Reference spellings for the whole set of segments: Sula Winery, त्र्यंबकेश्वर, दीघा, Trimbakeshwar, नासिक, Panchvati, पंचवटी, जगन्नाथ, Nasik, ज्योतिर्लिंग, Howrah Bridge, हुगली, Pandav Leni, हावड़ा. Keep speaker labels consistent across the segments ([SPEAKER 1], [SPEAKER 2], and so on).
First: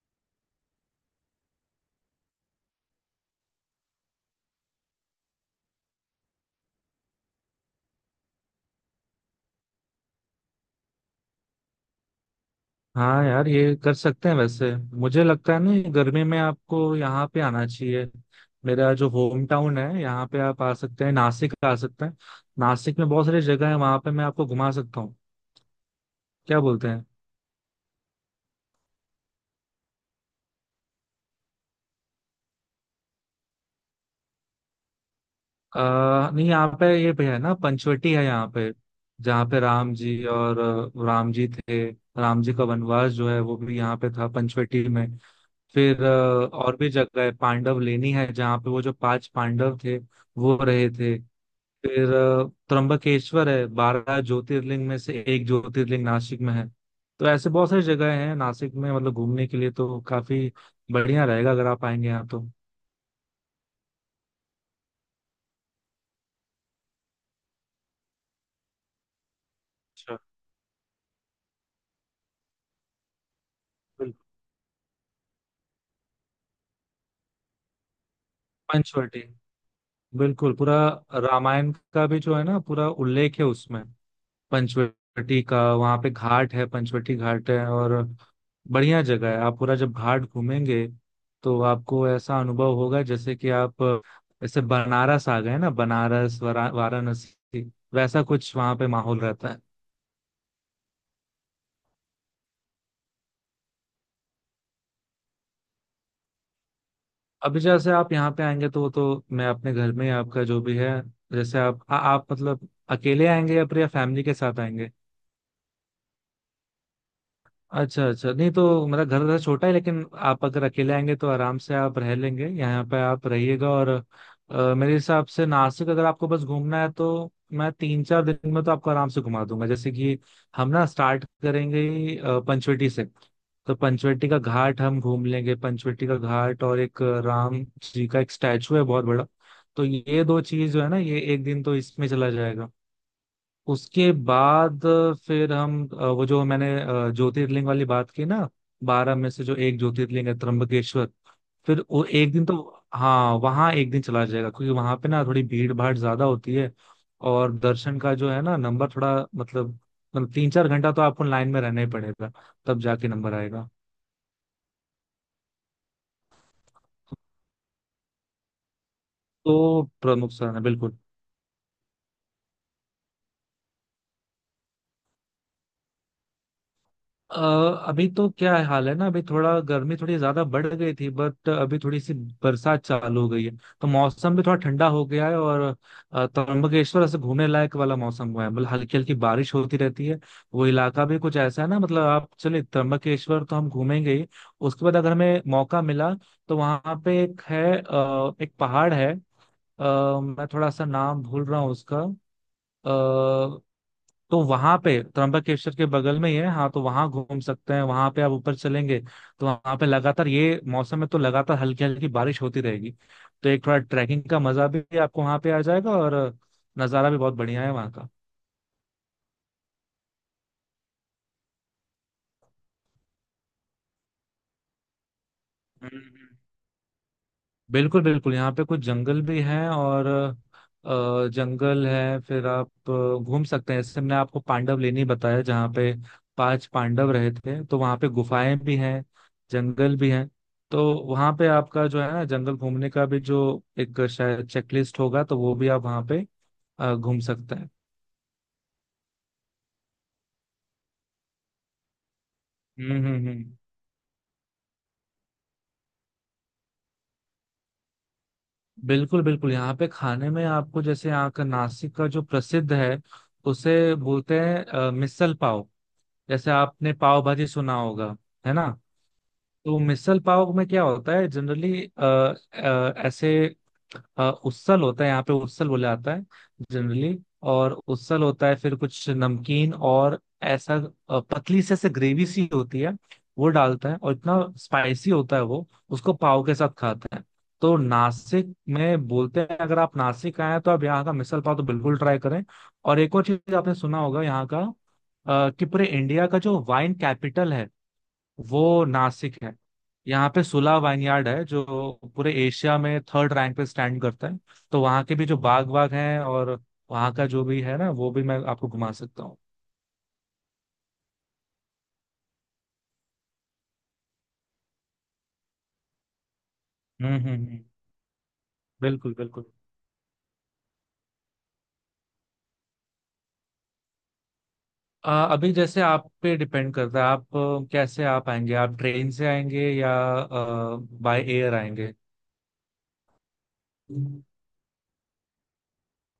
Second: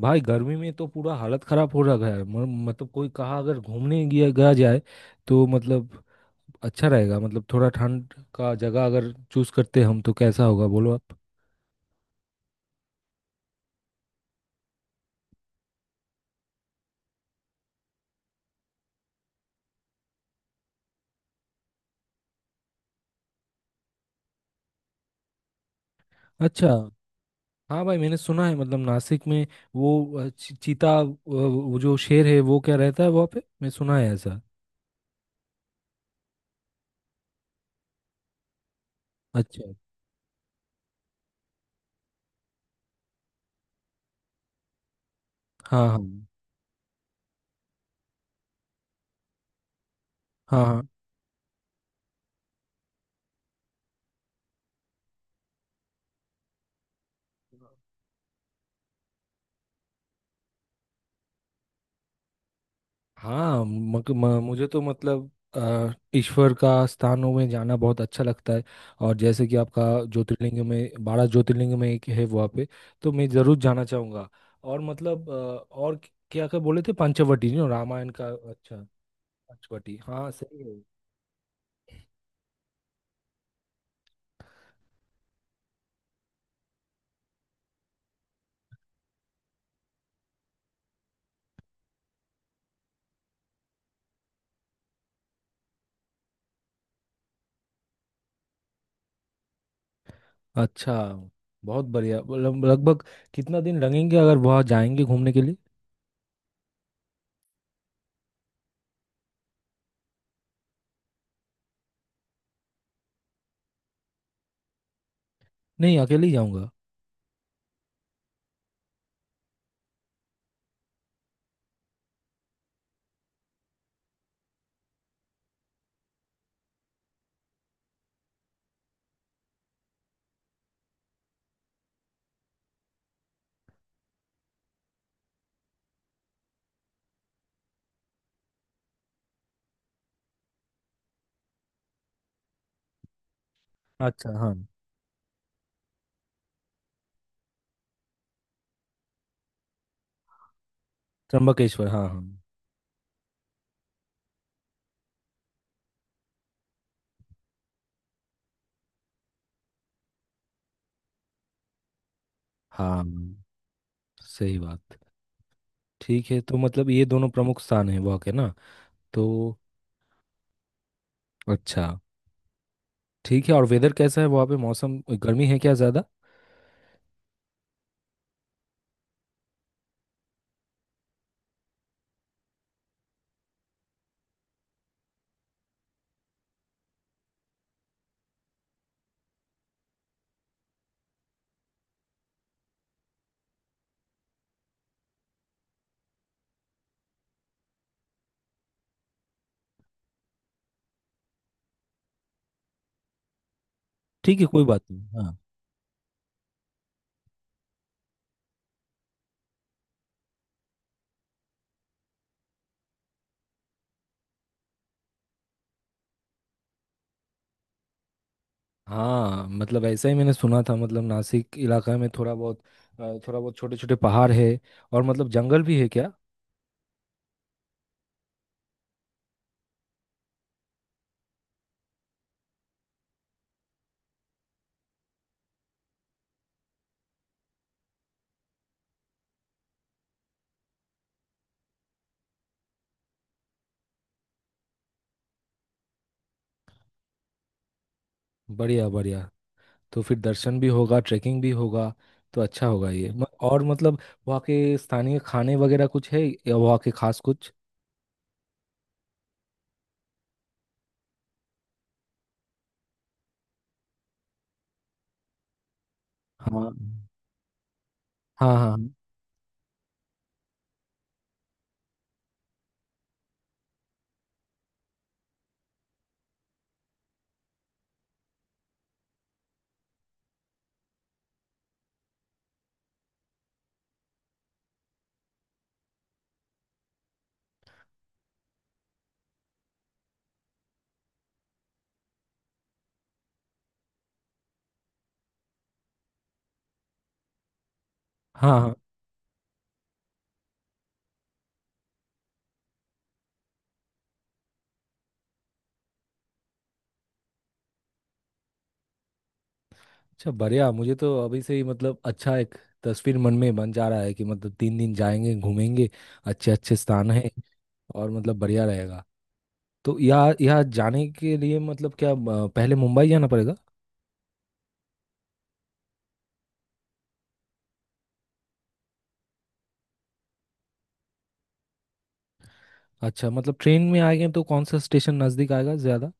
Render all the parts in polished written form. [SPEAKER 1] भाई, गर्मी में तो पूरा हालत खराब हो रखा है। मतलब कोई कहा अगर घूमने गया गया जाए तो मतलब अच्छा रहेगा। मतलब थोड़ा ठंड का जगह अगर चूज करते हम तो कैसा होगा, बोलो आप।
[SPEAKER 2] हाँ यार, ये कर सकते हैं वैसे। मुझे लगता है ना, ये गर्मी में आपको यहाँ पे आना चाहिए। मेरा जो होम टाउन है, यहाँ पे आप आ सकते हैं, नासिक आ सकते हैं। नासिक में बहुत सारी जगह है, वहाँ पे मैं आपको घुमा सकता हूँ। क्या
[SPEAKER 1] अच्छा।
[SPEAKER 2] बोलते हैं?
[SPEAKER 1] हाँ भाई, मैंने सुना है मतलब नासिक में वो चीता, वो जो शेर है वो क्या रहता है वहाँ पे, मैं सुना है ऐसा।
[SPEAKER 2] नहीं, यहाँ पे ये भी है ना, पंचवटी है यहाँ पे, जहाँ पे
[SPEAKER 1] अच्छा।
[SPEAKER 2] राम जी और राम जी थे। राम जी का वनवास जो है वो भी यहाँ पे था, पंचवटी में।
[SPEAKER 1] हाँ, हाँ।
[SPEAKER 2] फिर और भी जगह है, पांडव लेनी है, जहाँ पे वो जो पांच पांडव थे, वो
[SPEAKER 1] हाँ,
[SPEAKER 2] रहे थे। फिर त्र्यंबकेश्वर है, 12 ज्योतिर्लिंग में से एक ज्योतिर्लिंग नासिक में है। तो ऐसे बहुत
[SPEAKER 1] हाँ,
[SPEAKER 2] सारी जगह हैं नासिक में, मतलब घूमने के लिए तो काफी बढ़िया रहेगा अगर आप आएंगे यहाँ तो।
[SPEAKER 1] हाँ, मुझे तो मतलब ईश्वर का स्थानों में जाना बहुत अच्छा लगता है। और जैसे कि आपका
[SPEAKER 2] अच्छा।
[SPEAKER 1] ज्योतिर्लिंग में, 12 ज्योतिर्लिंग में एक है वहाँ पे, तो मैं ज़रूर जाना
[SPEAKER 2] बिल्कुल।
[SPEAKER 1] चाहूँगा। और मतलब और क्या क्या बोले थे? पंचवटी, नहीं, रामायण का। अच्छा।
[SPEAKER 2] पंचवटी।
[SPEAKER 1] पंचवटी, हाँ
[SPEAKER 2] बिल्कुल
[SPEAKER 1] सही
[SPEAKER 2] पूरा
[SPEAKER 1] है।
[SPEAKER 2] रामायण का भी जो है ना, पूरा उल्लेख है उसमें। पंचवटी का वहाँ पे घाट है, पंचवटी घाट है। और बढ़िया जगह है, आप पूरा जब घाट घूमेंगे तो आपको ऐसा अनुभव होगा जैसे कि आप जैसे बनारस आ गए ना, बनारस वाराणसी। वैसा कुछ वहाँ पे माहौल रहता है।
[SPEAKER 1] अच्छा। बहुत बढ़िया। मतलब लगभग कितना दिन लगेंगे अगर वहाँ जाएंगे घूमने के लिए?
[SPEAKER 2] अभी जैसे आप यहाँ पे आएंगे तो मैं अपने घर में ही आपका जो भी है। जैसे आप मतलब अकेले आएंगे या फिर फैमिली के साथ आएंगे?
[SPEAKER 1] नहीं, अकेले ही जाऊँगा।
[SPEAKER 2] अच्छा अच्छा, नहीं तो मेरा घर वैसे छोटा है, लेकिन आप अगर अकेले आएंगे तो आराम से आप रह लेंगे, यहाँ पे आप रहिएगा। और मेरे हिसाब से नासिक अगर आपको बस घूमना है तो मैं 3-4 दिन में तो आपको आराम से घुमा दूंगा। जैसे कि हम ना स्टार्ट करेंगे ही, पंचवटी से। तो पंचवटी का घाट हम घूम लेंगे, पंचवटी का घाट और एक राम जी का एक स्टैचू है बहुत बड़ा। तो ये दो चीज जो है ना, ये एक दिन तो इसमें चला जाएगा। उसके
[SPEAKER 1] अच्छा। हाँ।
[SPEAKER 2] बाद फिर हम वो जो मैंने ज्योतिर्लिंग वाली बात की ना, 12 में से जो एक ज्योतिर्लिंग है त्र्यंबकेश्वर। फिर
[SPEAKER 1] त्र्यंबकेश्वर,
[SPEAKER 2] वो
[SPEAKER 1] हाँ हाँ।
[SPEAKER 2] एक दिन तो, हाँ, वहाँ एक दिन चला जाएगा क्योंकि वहाँ पे ना थोड़ी भीड़ भाड़ ज्यादा होती है। और दर्शन का जो है ना, नंबर थोड़ा मतलब 3-4 घंटा तो आपको लाइन में रहना ही पड़ेगा, तब जाके नंबर
[SPEAKER 1] हाँ,
[SPEAKER 2] आएगा।
[SPEAKER 1] सही बात। ठीक है, तो मतलब ये दोनों प्रमुख स्थान है वहाँ के ना? तो
[SPEAKER 2] तो प्रमुख स्थान है बिल्कुल।
[SPEAKER 1] अच्छा। ठीक है। और वेदर कैसा है वहाँ पे? मौसम, गर्मी है क्या ज़्यादा?
[SPEAKER 2] अ, अभी तो क्या हाल है ना, अभी थोड़ा गर्मी थोड़ी ज्यादा बढ़ गई थी, बट अभी थोड़ी सी बरसात चालू हो गई है। तो मौसम भी थोड़ा ठंडा हो गया है। और त्र्यंबकेश्वर ऐसे घूमने लायक वाला मौसम हुआ है, मतलब हल्की हल्की बारिश होती रहती है। वो इलाका भी कुछ ऐसा है ना, मतलब आप चलिए त्र्यंबकेश्वर तो हम घूमेंगे ही। उसके बाद अगर हमें मौका मिला तो वहां पे एक है, एक पहाड़ है। मैं थोड़ा सा नाम भूल रहा हूँ उसका। अ,
[SPEAKER 1] ठीक
[SPEAKER 2] तो
[SPEAKER 1] है, कोई
[SPEAKER 2] वहां
[SPEAKER 1] बात
[SPEAKER 2] पे
[SPEAKER 1] नहीं। हाँ।
[SPEAKER 2] त्र्यंबकेश्वर के बगल में ही है, हाँ। तो वहां घूम सकते हैं, वहां पे आप ऊपर चलेंगे तो वहां पे लगातार ये मौसम में तो लगातार हल्की हल्की बारिश होती रहेगी। तो एक थोड़ा ट्रैकिंग का मजा भी आपको वहां पे आ जाएगा, और नज़ारा भी बहुत बढ़िया है वहाँ का।
[SPEAKER 1] हाँ मतलब ऐसा ही मैंने सुना था, मतलब नासिक इलाका में थोड़ा बहुत थोड़ा बहुत छोटे छोटे पहाड़ है, और मतलब जंगल भी है क्या?
[SPEAKER 2] हम्म। बिल्कुल बिल्कुल, यहाँ पे कुछ जंगल भी हैं। और जंगल है, फिर आप घूम सकते हैं, जैसे मैंने आपको पांडव लेनी बताया जहाँ पे पांच पांडव रहे थे, तो वहाँ पे गुफाएं भी हैं, जंगल भी हैं। तो वहाँ पे आपका जो है ना, जंगल घूमने का भी जो एक शायद चेकलिस्ट होगा, तो वो भी आप वहाँ पे घूम सकते हैं।
[SPEAKER 1] बढ़िया, बढ़िया। तो फिर दर्शन भी होगा, ट्रैकिंग भी होगा, तो अच्छा होगा ये
[SPEAKER 2] हम्म।
[SPEAKER 1] और मतलब वहाँ के स्थानीय खाने वगैरह कुछ है, या वहाँ के खास कुछ?
[SPEAKER 2] बिल्कुल बिल्कुल, यहाँ पे खाने में आपको जैसे यहाँ का नासिक का जो प्रसिद्ध है उसे बोलते हैं मिसल पाव। जैसे
[SPEAKER 1] हाँ।
[SPEAKER 2] आपने पाव भाजी सुना होगा, है
[SPEAKER 1] हाँ,
[SPEAKER 2] ना?
[SPEAKER 1] हाँ।
[SPEAKER 2] तो मिसल पाव में क्या होता है जनरली? ऐसे, उसल होता है, यहाँ पे उसल बोला जाता है जनरली। और उसल होता है, फिर कुछ नमकीन और ऐसा, पतली से ऐसे ग्रेवी सी होती है, वो डालता है और इतना स्पाइसी होता है वो। उसको पाव के साथ खाता है। तो नासिक में बोलते हैं, अगर आप नासिक आए हैं तो आप यहाँ का मिसल पाव तो बिल्कुल ट्राई करें। और एक और चीज आपने सुना होगा यहाँ का, कि पूरे इंडिया का जो वाइन कैपिटल है
[SPEAKER 1] हाँ, हाँ।
[SPEAKER 2] वो नासिक है। यहाँ पे सुला वाइनयार्ड है जो पूरे एशिया में थर्ड रैंक पे स्टैंड करता है। तो वहाँ के भी जो बाग वाग हैं, और वहाँ का जो भी है ना, वो भी मैं आपको घुमा सकता हूँ।
[SPEAKER 1] अच्छा बढ़िया, मुझे तो अभी से ही मतलब अच्छा एक तस्वीर मन में बन जा रहा है कि मतलब 3 दिन जाएंगे घूमेंगे, अच्छे अच्छे स्थान
[SPEAKER 2] हम्म हम्म
[SPEAKER 1] है,
[SPEAKER 2] हम्म।
[SPEAKER 1] और मतलब बढ़िया रहेगा।
[SPEAKER 2] बिल्कुल बिल्कुल।
[SPEAKER 1] तो यहाँ यहाँ जाने के लिए मतलब क्या, पहले मुंबई जाना पड़ेगा?
[SPEAKER 2] अभी जैसे आप पे डिपेंड करता है, आप कैसे आप आएंगे, आप ट्रेन से आएंगे या बाय एयर आएंगे?
[SPEAKER 1] अच्छा, मतलब ट्रेन में आएंगे तो कौन सा स्टेशन नज़दीक आएगा ज़्यादा?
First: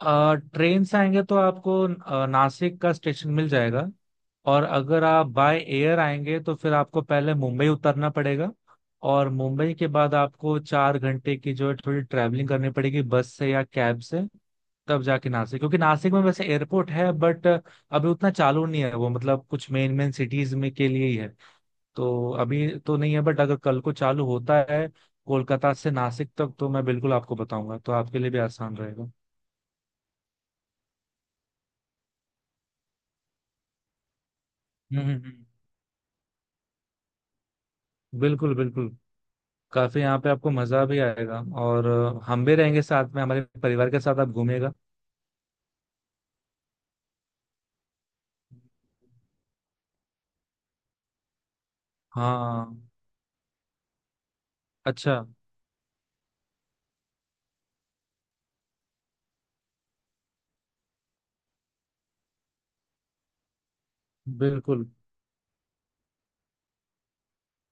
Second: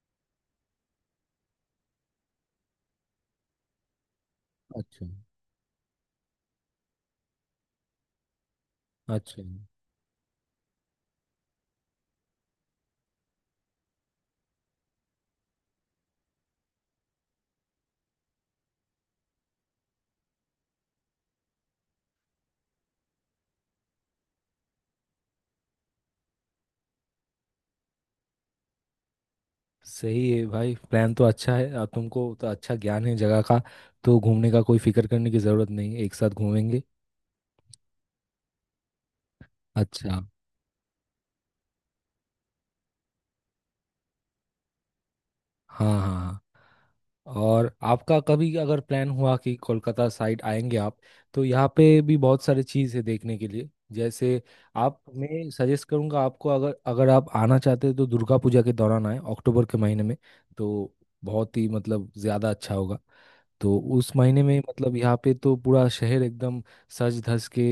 [SPEAKER 2] ट्रेन से आएंगे तो आपको नासिक का स्टेशन मिल जाएगा। और अगर
[SPEAKER 1] अच्छा।
[SPEAKER 2] आप बाय एयर आएंगे तो फिर आपको पहले मुंबई उतरना पड़ेगा। और
[SPEAKER 1] अच्छा।
[SPEAKER 2] मुंबई के बाद आपको 4 घंटे की जो है थोड़ी ट्रैवलिंग करनी पड़ेगी, बस से या कैब से, तब जाके नासिक। क्योंकि नासिक में वैसे एयरपोर्ट है, बट अभी उतना चालू नहीं है वो, मतलब कुछ मेन मेन सिटीज में के लिए ही है। तो अभी तो नहीं है, बट अगर कल को चालू होता है कोलकाता से नासिक तक तो मैं बिल्कुल आपको बताऊंगा, तो आपके लिए भी आसान रहेगा।
[SPEAKER 1] सही है भाई, प्लान तो अच्छा है, और तुमको तो अच्छा ज्ञान है जगह का, तो घूमने का कोई
[SPEAKER 2] हम्म
[SPEAKER 1] फिक्र
[SPEAKER 2] हम्म,
[SPEAKER 1] करने की
[SPEAKER 2] हम्म।
[SPEAKER 1] ज़रूरत नहीं है, एक साथ घूमेंगे।
[SPEAKER 2] बिल्कुल बिल्कुल। काफी यहाँ
[SPEAKER 1] अच्छा।
[SPEAKER 2] पे आपको मजा भी आएगा और हम भी रहेंगे साथ में, हमारे परिवार के साथ आप घूमेगा।
[SPEAKER 1] हाँ, हाँ। और आपका कभी अगर प्लान हुआ कि कोलकाता साइड आएंगे आप, तो यहाँ पे भी बहुत सारी
[SPEAKER 2] हाँ।
[SPEAKER 1] चीज़ है देखने के लिए, जैसे आप,
[SPEAKER 2] अच्छा।
[SPEAKER 1] मैं सजेस्ट करूँगा आपको, अगर अगर आप आना चाहते हैं तो दुर्गा पूजा के दौरान आए, अक्टूबर के महीने में, तो बहुत ही मतलब ज़्यादा अच्छा होगा। तो उस महीने में
[SPEAKER 2] बिल्कुल।
[SPEAKER 1] मतलब यहाँ पे तो पूरा शहर एकदम सज धज के,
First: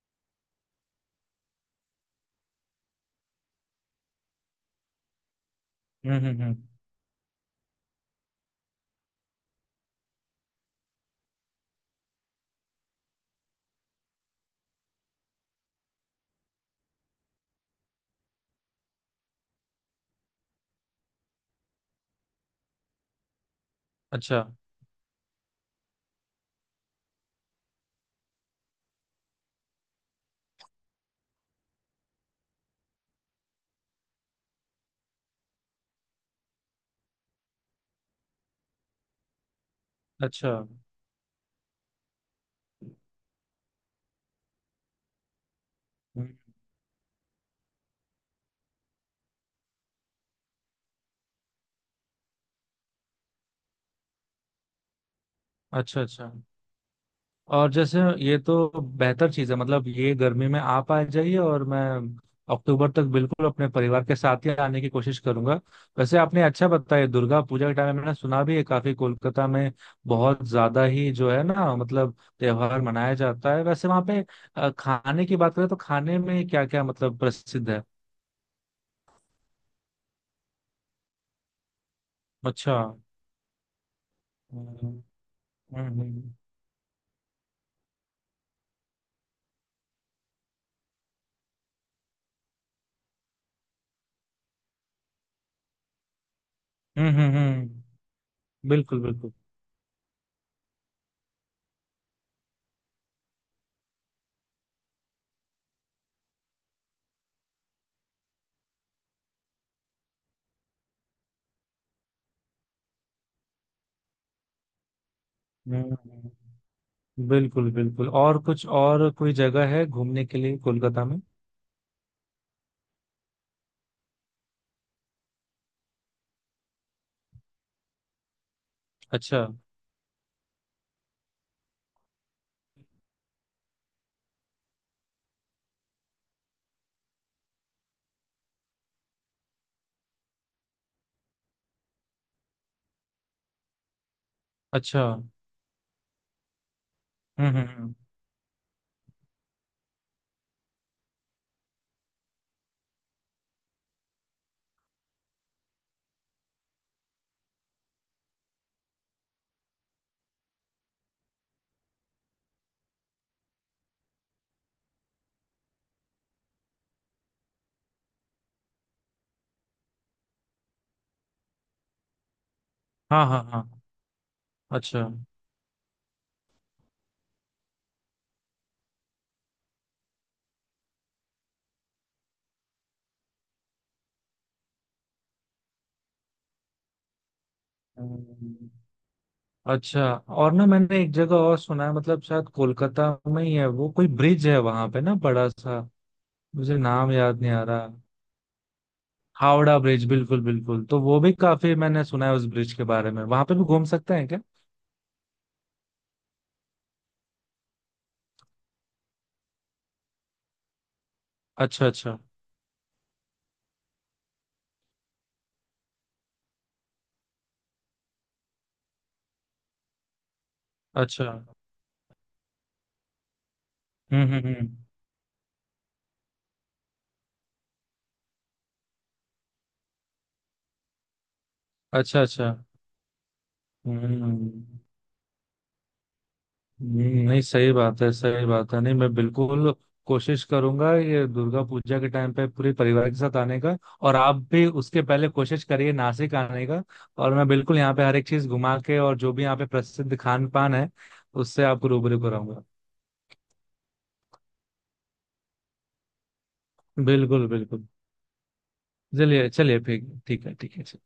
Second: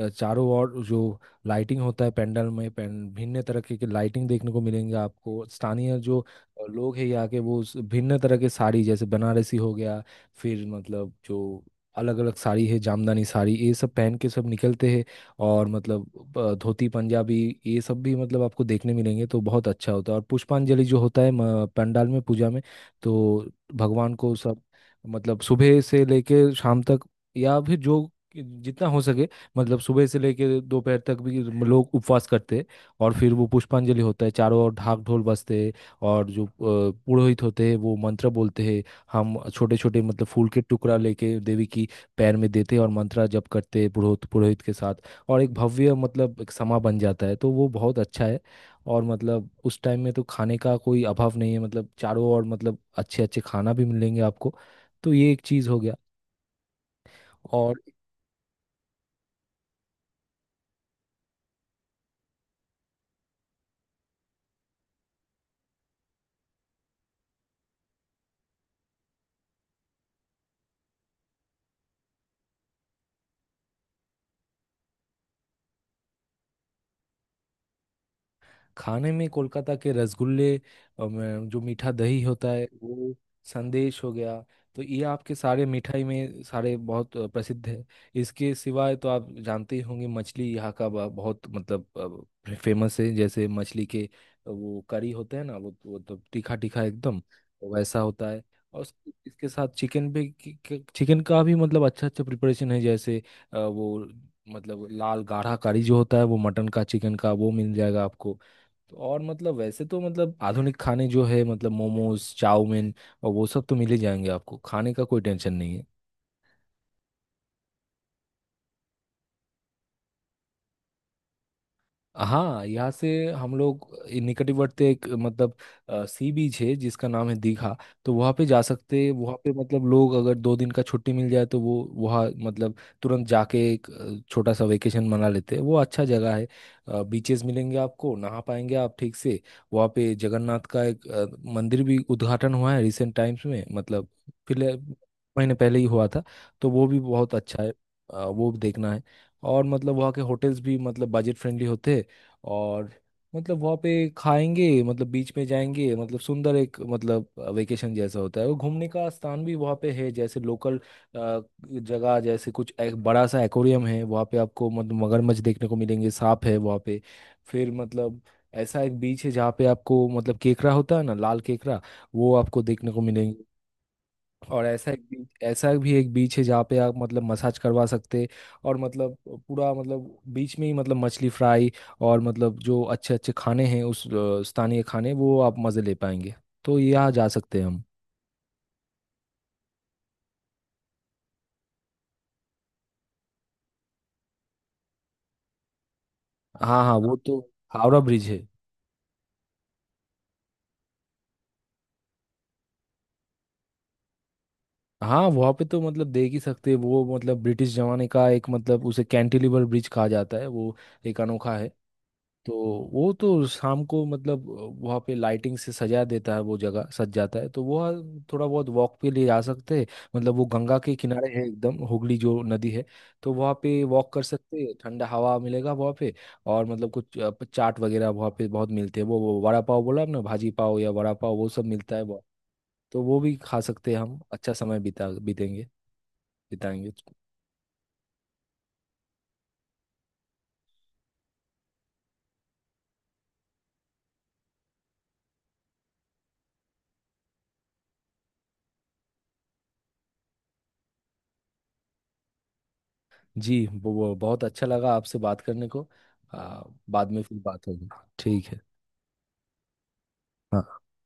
[SPEAKER 1] चारों ओर जो लाइटिंग होता है पंडाल में, पें भिन्न तरह के लाइटिंग देखने को मिलेंगे आपको, स्थानीय जो
[SPEAKER 2] हम्म।
[SPEAKER 1] लोग हैं यहाँ के, वो उस भिन्न तरह के साड़ी, जैसे बनारसी हो गया, फिर मतलब जो अलग अलग साड़ी है, जामदानी साड़ी, ये सब पहन के सब निकलते हैं, और मतलब धोती पंजाबी, ये सब भी मतलब आपको देखने मिलेंगे, तो बहुत अच्छा होता है। और पुष्पांजलि जो होता है पंडाल में पूजा में, तो भगवान को
[SPEAKER 2] अच्छा
[SPEAKER 1] सब मतलब सुबह से लेके शाम तक, या फिर जो जितना हो सके, मतलब सुबह से लेके दोपहर तक भी लोग उपवास करते हैं, और फिर वो पुष्पांजलि होता है, चारों ओर ढाक ढोल बजते हैं, और जो पुरोहित होते हैं वो मंत्र बोलते हैं, हम छोटे छोटे मतलब फूल
[SPEAKER 2] अच्छा।
[SPEAKER 1] के टुकड़ा लेके देवी की पैर में देते हैं और मंत्र जप करते हैं पुरोहित, पुरोहित के साथ, और एक भव्य
[SPEAKER 2] हम्म।
[SPEAKER 1] मतलब एक समा बन जाता है, तो वो बहुत अच्छा है। और मतलब उस टाइम में तो खाने का कोई अभाव नहीं है, मतलब चारों ओर मतलब अच्छे अच्छे खाना भी मिलेंगे आपको। तो ये एक चीज़ हो गया।
[SPEAKER 2] अच्छा अच्छा। और
[SPEAKER 1] और
[SPEAKER 2] जैसे, ये तो बेहतर चीज है, मतलब ये गर्मी में आप आ जाइए और मैं अक्टूबर तक बिल्कुल अपने परिवार के साथ ही आने की कोशिश करूंगा। वैसे आपने अच्छा बताया, दुर्गा पूजा के टाइम में मैंने सुना भी है काफी। कोलकाता में बहुत ज्यादा ही जो है ना, मतलब त्योहार मनाया जाता है वैसे वहां पे। खाने की बात करें तो खाने में क्या क्या मतलब प्रसिद्ध है?
[SPEAKER 1] खाने में कोलकाता के रसगुल्ले, जो मीठा दही होता है
[SPEAKER 2] अच्छा।
[SPEAKER 1] वो, संदेश हो गया,
[SPEAKER 2] हम्म
[SPEAKER 1] तो ये आपके सारे मिठाई
[SPEAKER 2] हम्म।
[SPEAKER 1] में सारे बहुत प्रसिद्ध है। इसके सिवाय तो आप जानते ही होंगे, मछली यहाँ का बहुत मतलब फेमस है। जैसे मछली के वो करी होते हैं ना, वो तो तीखा तीखा एकदम, तो वैसा
[SPEAKER 2] हम्म।
[SPEAKER 1] होता है। और
[SPEAKER 2] बिल्कुल बिल्कुल।
[SPEAKER 1] इसके साथ चिकन भी, चिकन का भी मतलब अच्छा अच्छा प्रिपरेशन है, जैसे वो मतलब लाल गाढ़ा करी जो होता है वो, मटन का, चिकन का, वो मिल जाएगा आपको। तो और मतलब वैसे तो मतलब आधुनिक खाने जो है, मतलब मोमोज, चाउमीन और वो सब तो मिल ही जाएंगे आपको, खाने का कोई टेंशन नहीं
[SPEAKER 2] हम्म
[SPEAKER 1] है।
[SPEAKER 2] हम्म, हम्म। बिल्कुल बिल्कुल। और कुछ और कोई जगह है घूमने के लिए कोलकाता में?
[SPEAKER 1] हाँ, यहाँ से हम लोग निकटवर्ती एक मतलब सी बीच है जिसका नाम है दीघा, तो वहाँ पे जा सकते हैं। वहाँ
[SPEAKER 2] अच्छा
[SPEAKER 1] पे मतलब लोग अगर 2 दिन का छुट्टी मिल जाए तो वो वहाँ मतलब तुरंत जाके एक छोटा सा वेकेशन मना लेते हैं। वो अच्छा जगह है, बीचेस मिलेंगे आपको, नहा पाएंगे आप ठीक से। वहाँ पे जगन्नाथ का एक मंदिर भी उद्घाटन हुआ है रिसेंट टाइम्स में, मतलब पिछले
[SPEAKER 2] अच्छा।
[SPEAKER 1] महीने पहले ही हुआ था, तो वो भी बहुत
[SPEAKER 2] हम्म
[SPEAKER 1] अच्छा है।
[SPEAKER 2] हम्म।
[SPEAKER 1] वो भी देखना है। और मतलब वहाँ के होटल्स भी मतलब बजट फ्रेंडली होते हैं, और मतलब वहाँ पे खाएंगे, मतलब बीच में जाएंगे, मतलब सुंदर एक मतलब वेकेशन जैसा होता है, वो घूमने का स्थान भी वहाँ पे है, जैसे लोकल जगह, जैसे कुछ एक बड़ा सा एक्वेरियम है वहाँ पे, आपको मतलब मगरमच्छ देखने को मिलेंगे, सांप है वहाँ पे। फिर मतलब ऐसा एक बीच है जहाँ पे आपको मतलब केकड़ा होता है ना, लाल केकड़ा, वो आपको देखने को
[SPEAKER 2] हाँ हाँ
[SPEAKER 1] मिलेंगे।
[SPEAKER 2] हाँ।
[SPEAKER 1] और ऐसा
[SPEAKER 2] अच्छा।
[SPEAKER 1] एक बीच, ऐसा भी एक बीच है जहाँ पे आप मतलब मसाज करवा सकते, और मतलब पूरा मतलब बीच में ही मतलब मछली फ्राई, और मतलब जो अच्छे अच्छे खाने हैं उस स्थानीय खाने वो आप मज़े ले पाएंगे, तो यहाँ जा सकते हैं हम।
[SPEAKER 2] हम्म। अच्छा, और ना मैंने एक जगह और सुना है, मतलब शायद कोलकाता में ही है, वो कोई ब्रिज है वहां पे ना बड़ा सा, मुझे
[SPEAKER 1] हाँ हाँ,
[SPEAKER 2] नाम
[SPEAKER 1] वो तो
[SPEAKER 2] याद नहीं आ रहा।
[SPEAKER 1] हावड़ा ब्रिज है।
[SPEAKER 2] हावड़ा ब्रिज, बिल्कुल बिल्कुल, तो वो भी काफी मैंने सुना है उस ब्रिज के बारे में, वहां पे भी घूम सकते हैं क्या?
[SPEAKER 1] हाँ वहाँ पे तो मतलब देख ही सकते हैं वो, मतलब ब्रिटिश जमाने का एक, मतलब उसे कैंटिलीवर ब्रिज कहा जाता है, वो एक अनोखा है।
[SPEAKER 2] अच्छा अच्छा।
[SPEAKER 1] तो वो तो शाम को मतलब वहाँ पे लाइटिंग से सजा देता है, वो जगह सज जाता है, तो वह थोड़ा बहुत वॉक पे ले जा सकते हैं। मतलब वो गंगा के
[SPEAKER 2] अच्छा।
[SPEAKER 1] किनारे है एकदम, हुगली जो नदी है, तो वहाँ पे वॉक कर सकते
[SPEAKER 2] हम्म।
[SPEAKER 1] हैं, ठंडा हवा मिलेगा वहाँ पे। और मतलब कुछ चाट वगैरह वहाँ पे बहुत मिलते हैं, वो वड़ा पाव बोला ना, भाजी पाव या वड़ा पाव, वो सब मिलता है
[SPEAKER 2] अच्छा
[SPEAKER 1] बहुत।
[SPEAKER 2] अच्छा।
[SPEAKER 1] तो वो भी खा सकते हैं हम, अच्छा
[SPEAKER 2] हम्म
[SPEAKER 1] समय बिता बीतेंगे बिताएंगे।
[SPEAKER 2] हम्म, नहीं, सही बात है, सही बात है। नहीं, मैं बिल्कुल कोशिश करूंगा ये दुर्गा पूजा के टाइम पे पूरे परिवार के साथ आने का। और आप भी उसके पहले कोशिश करिए नासिक आने का। और मैं बिल्कुल यहाँ पे हर एक चीज घुमा के और जो भी यहाँ पे प्रसिद्ध खान पान है, उससे आपको रूबरू कराऊंगा।
[SPEAKER 1] जी, वो बहुत अच्छा लगा आपसे बात करने को। आ, बाद में फिर
[SPEAKER 2] बिल्कुल
[SPEAKER 1] बात
[SPEAKER 2] बिल्कुल।
[SPEAKER 1] होगी। ठीक है।
[SPEAKER 2] चलिए चलिए फिर। ठीक है ठीक
[SPEAKER 1] हाँ।
[SPEAKER 2] है।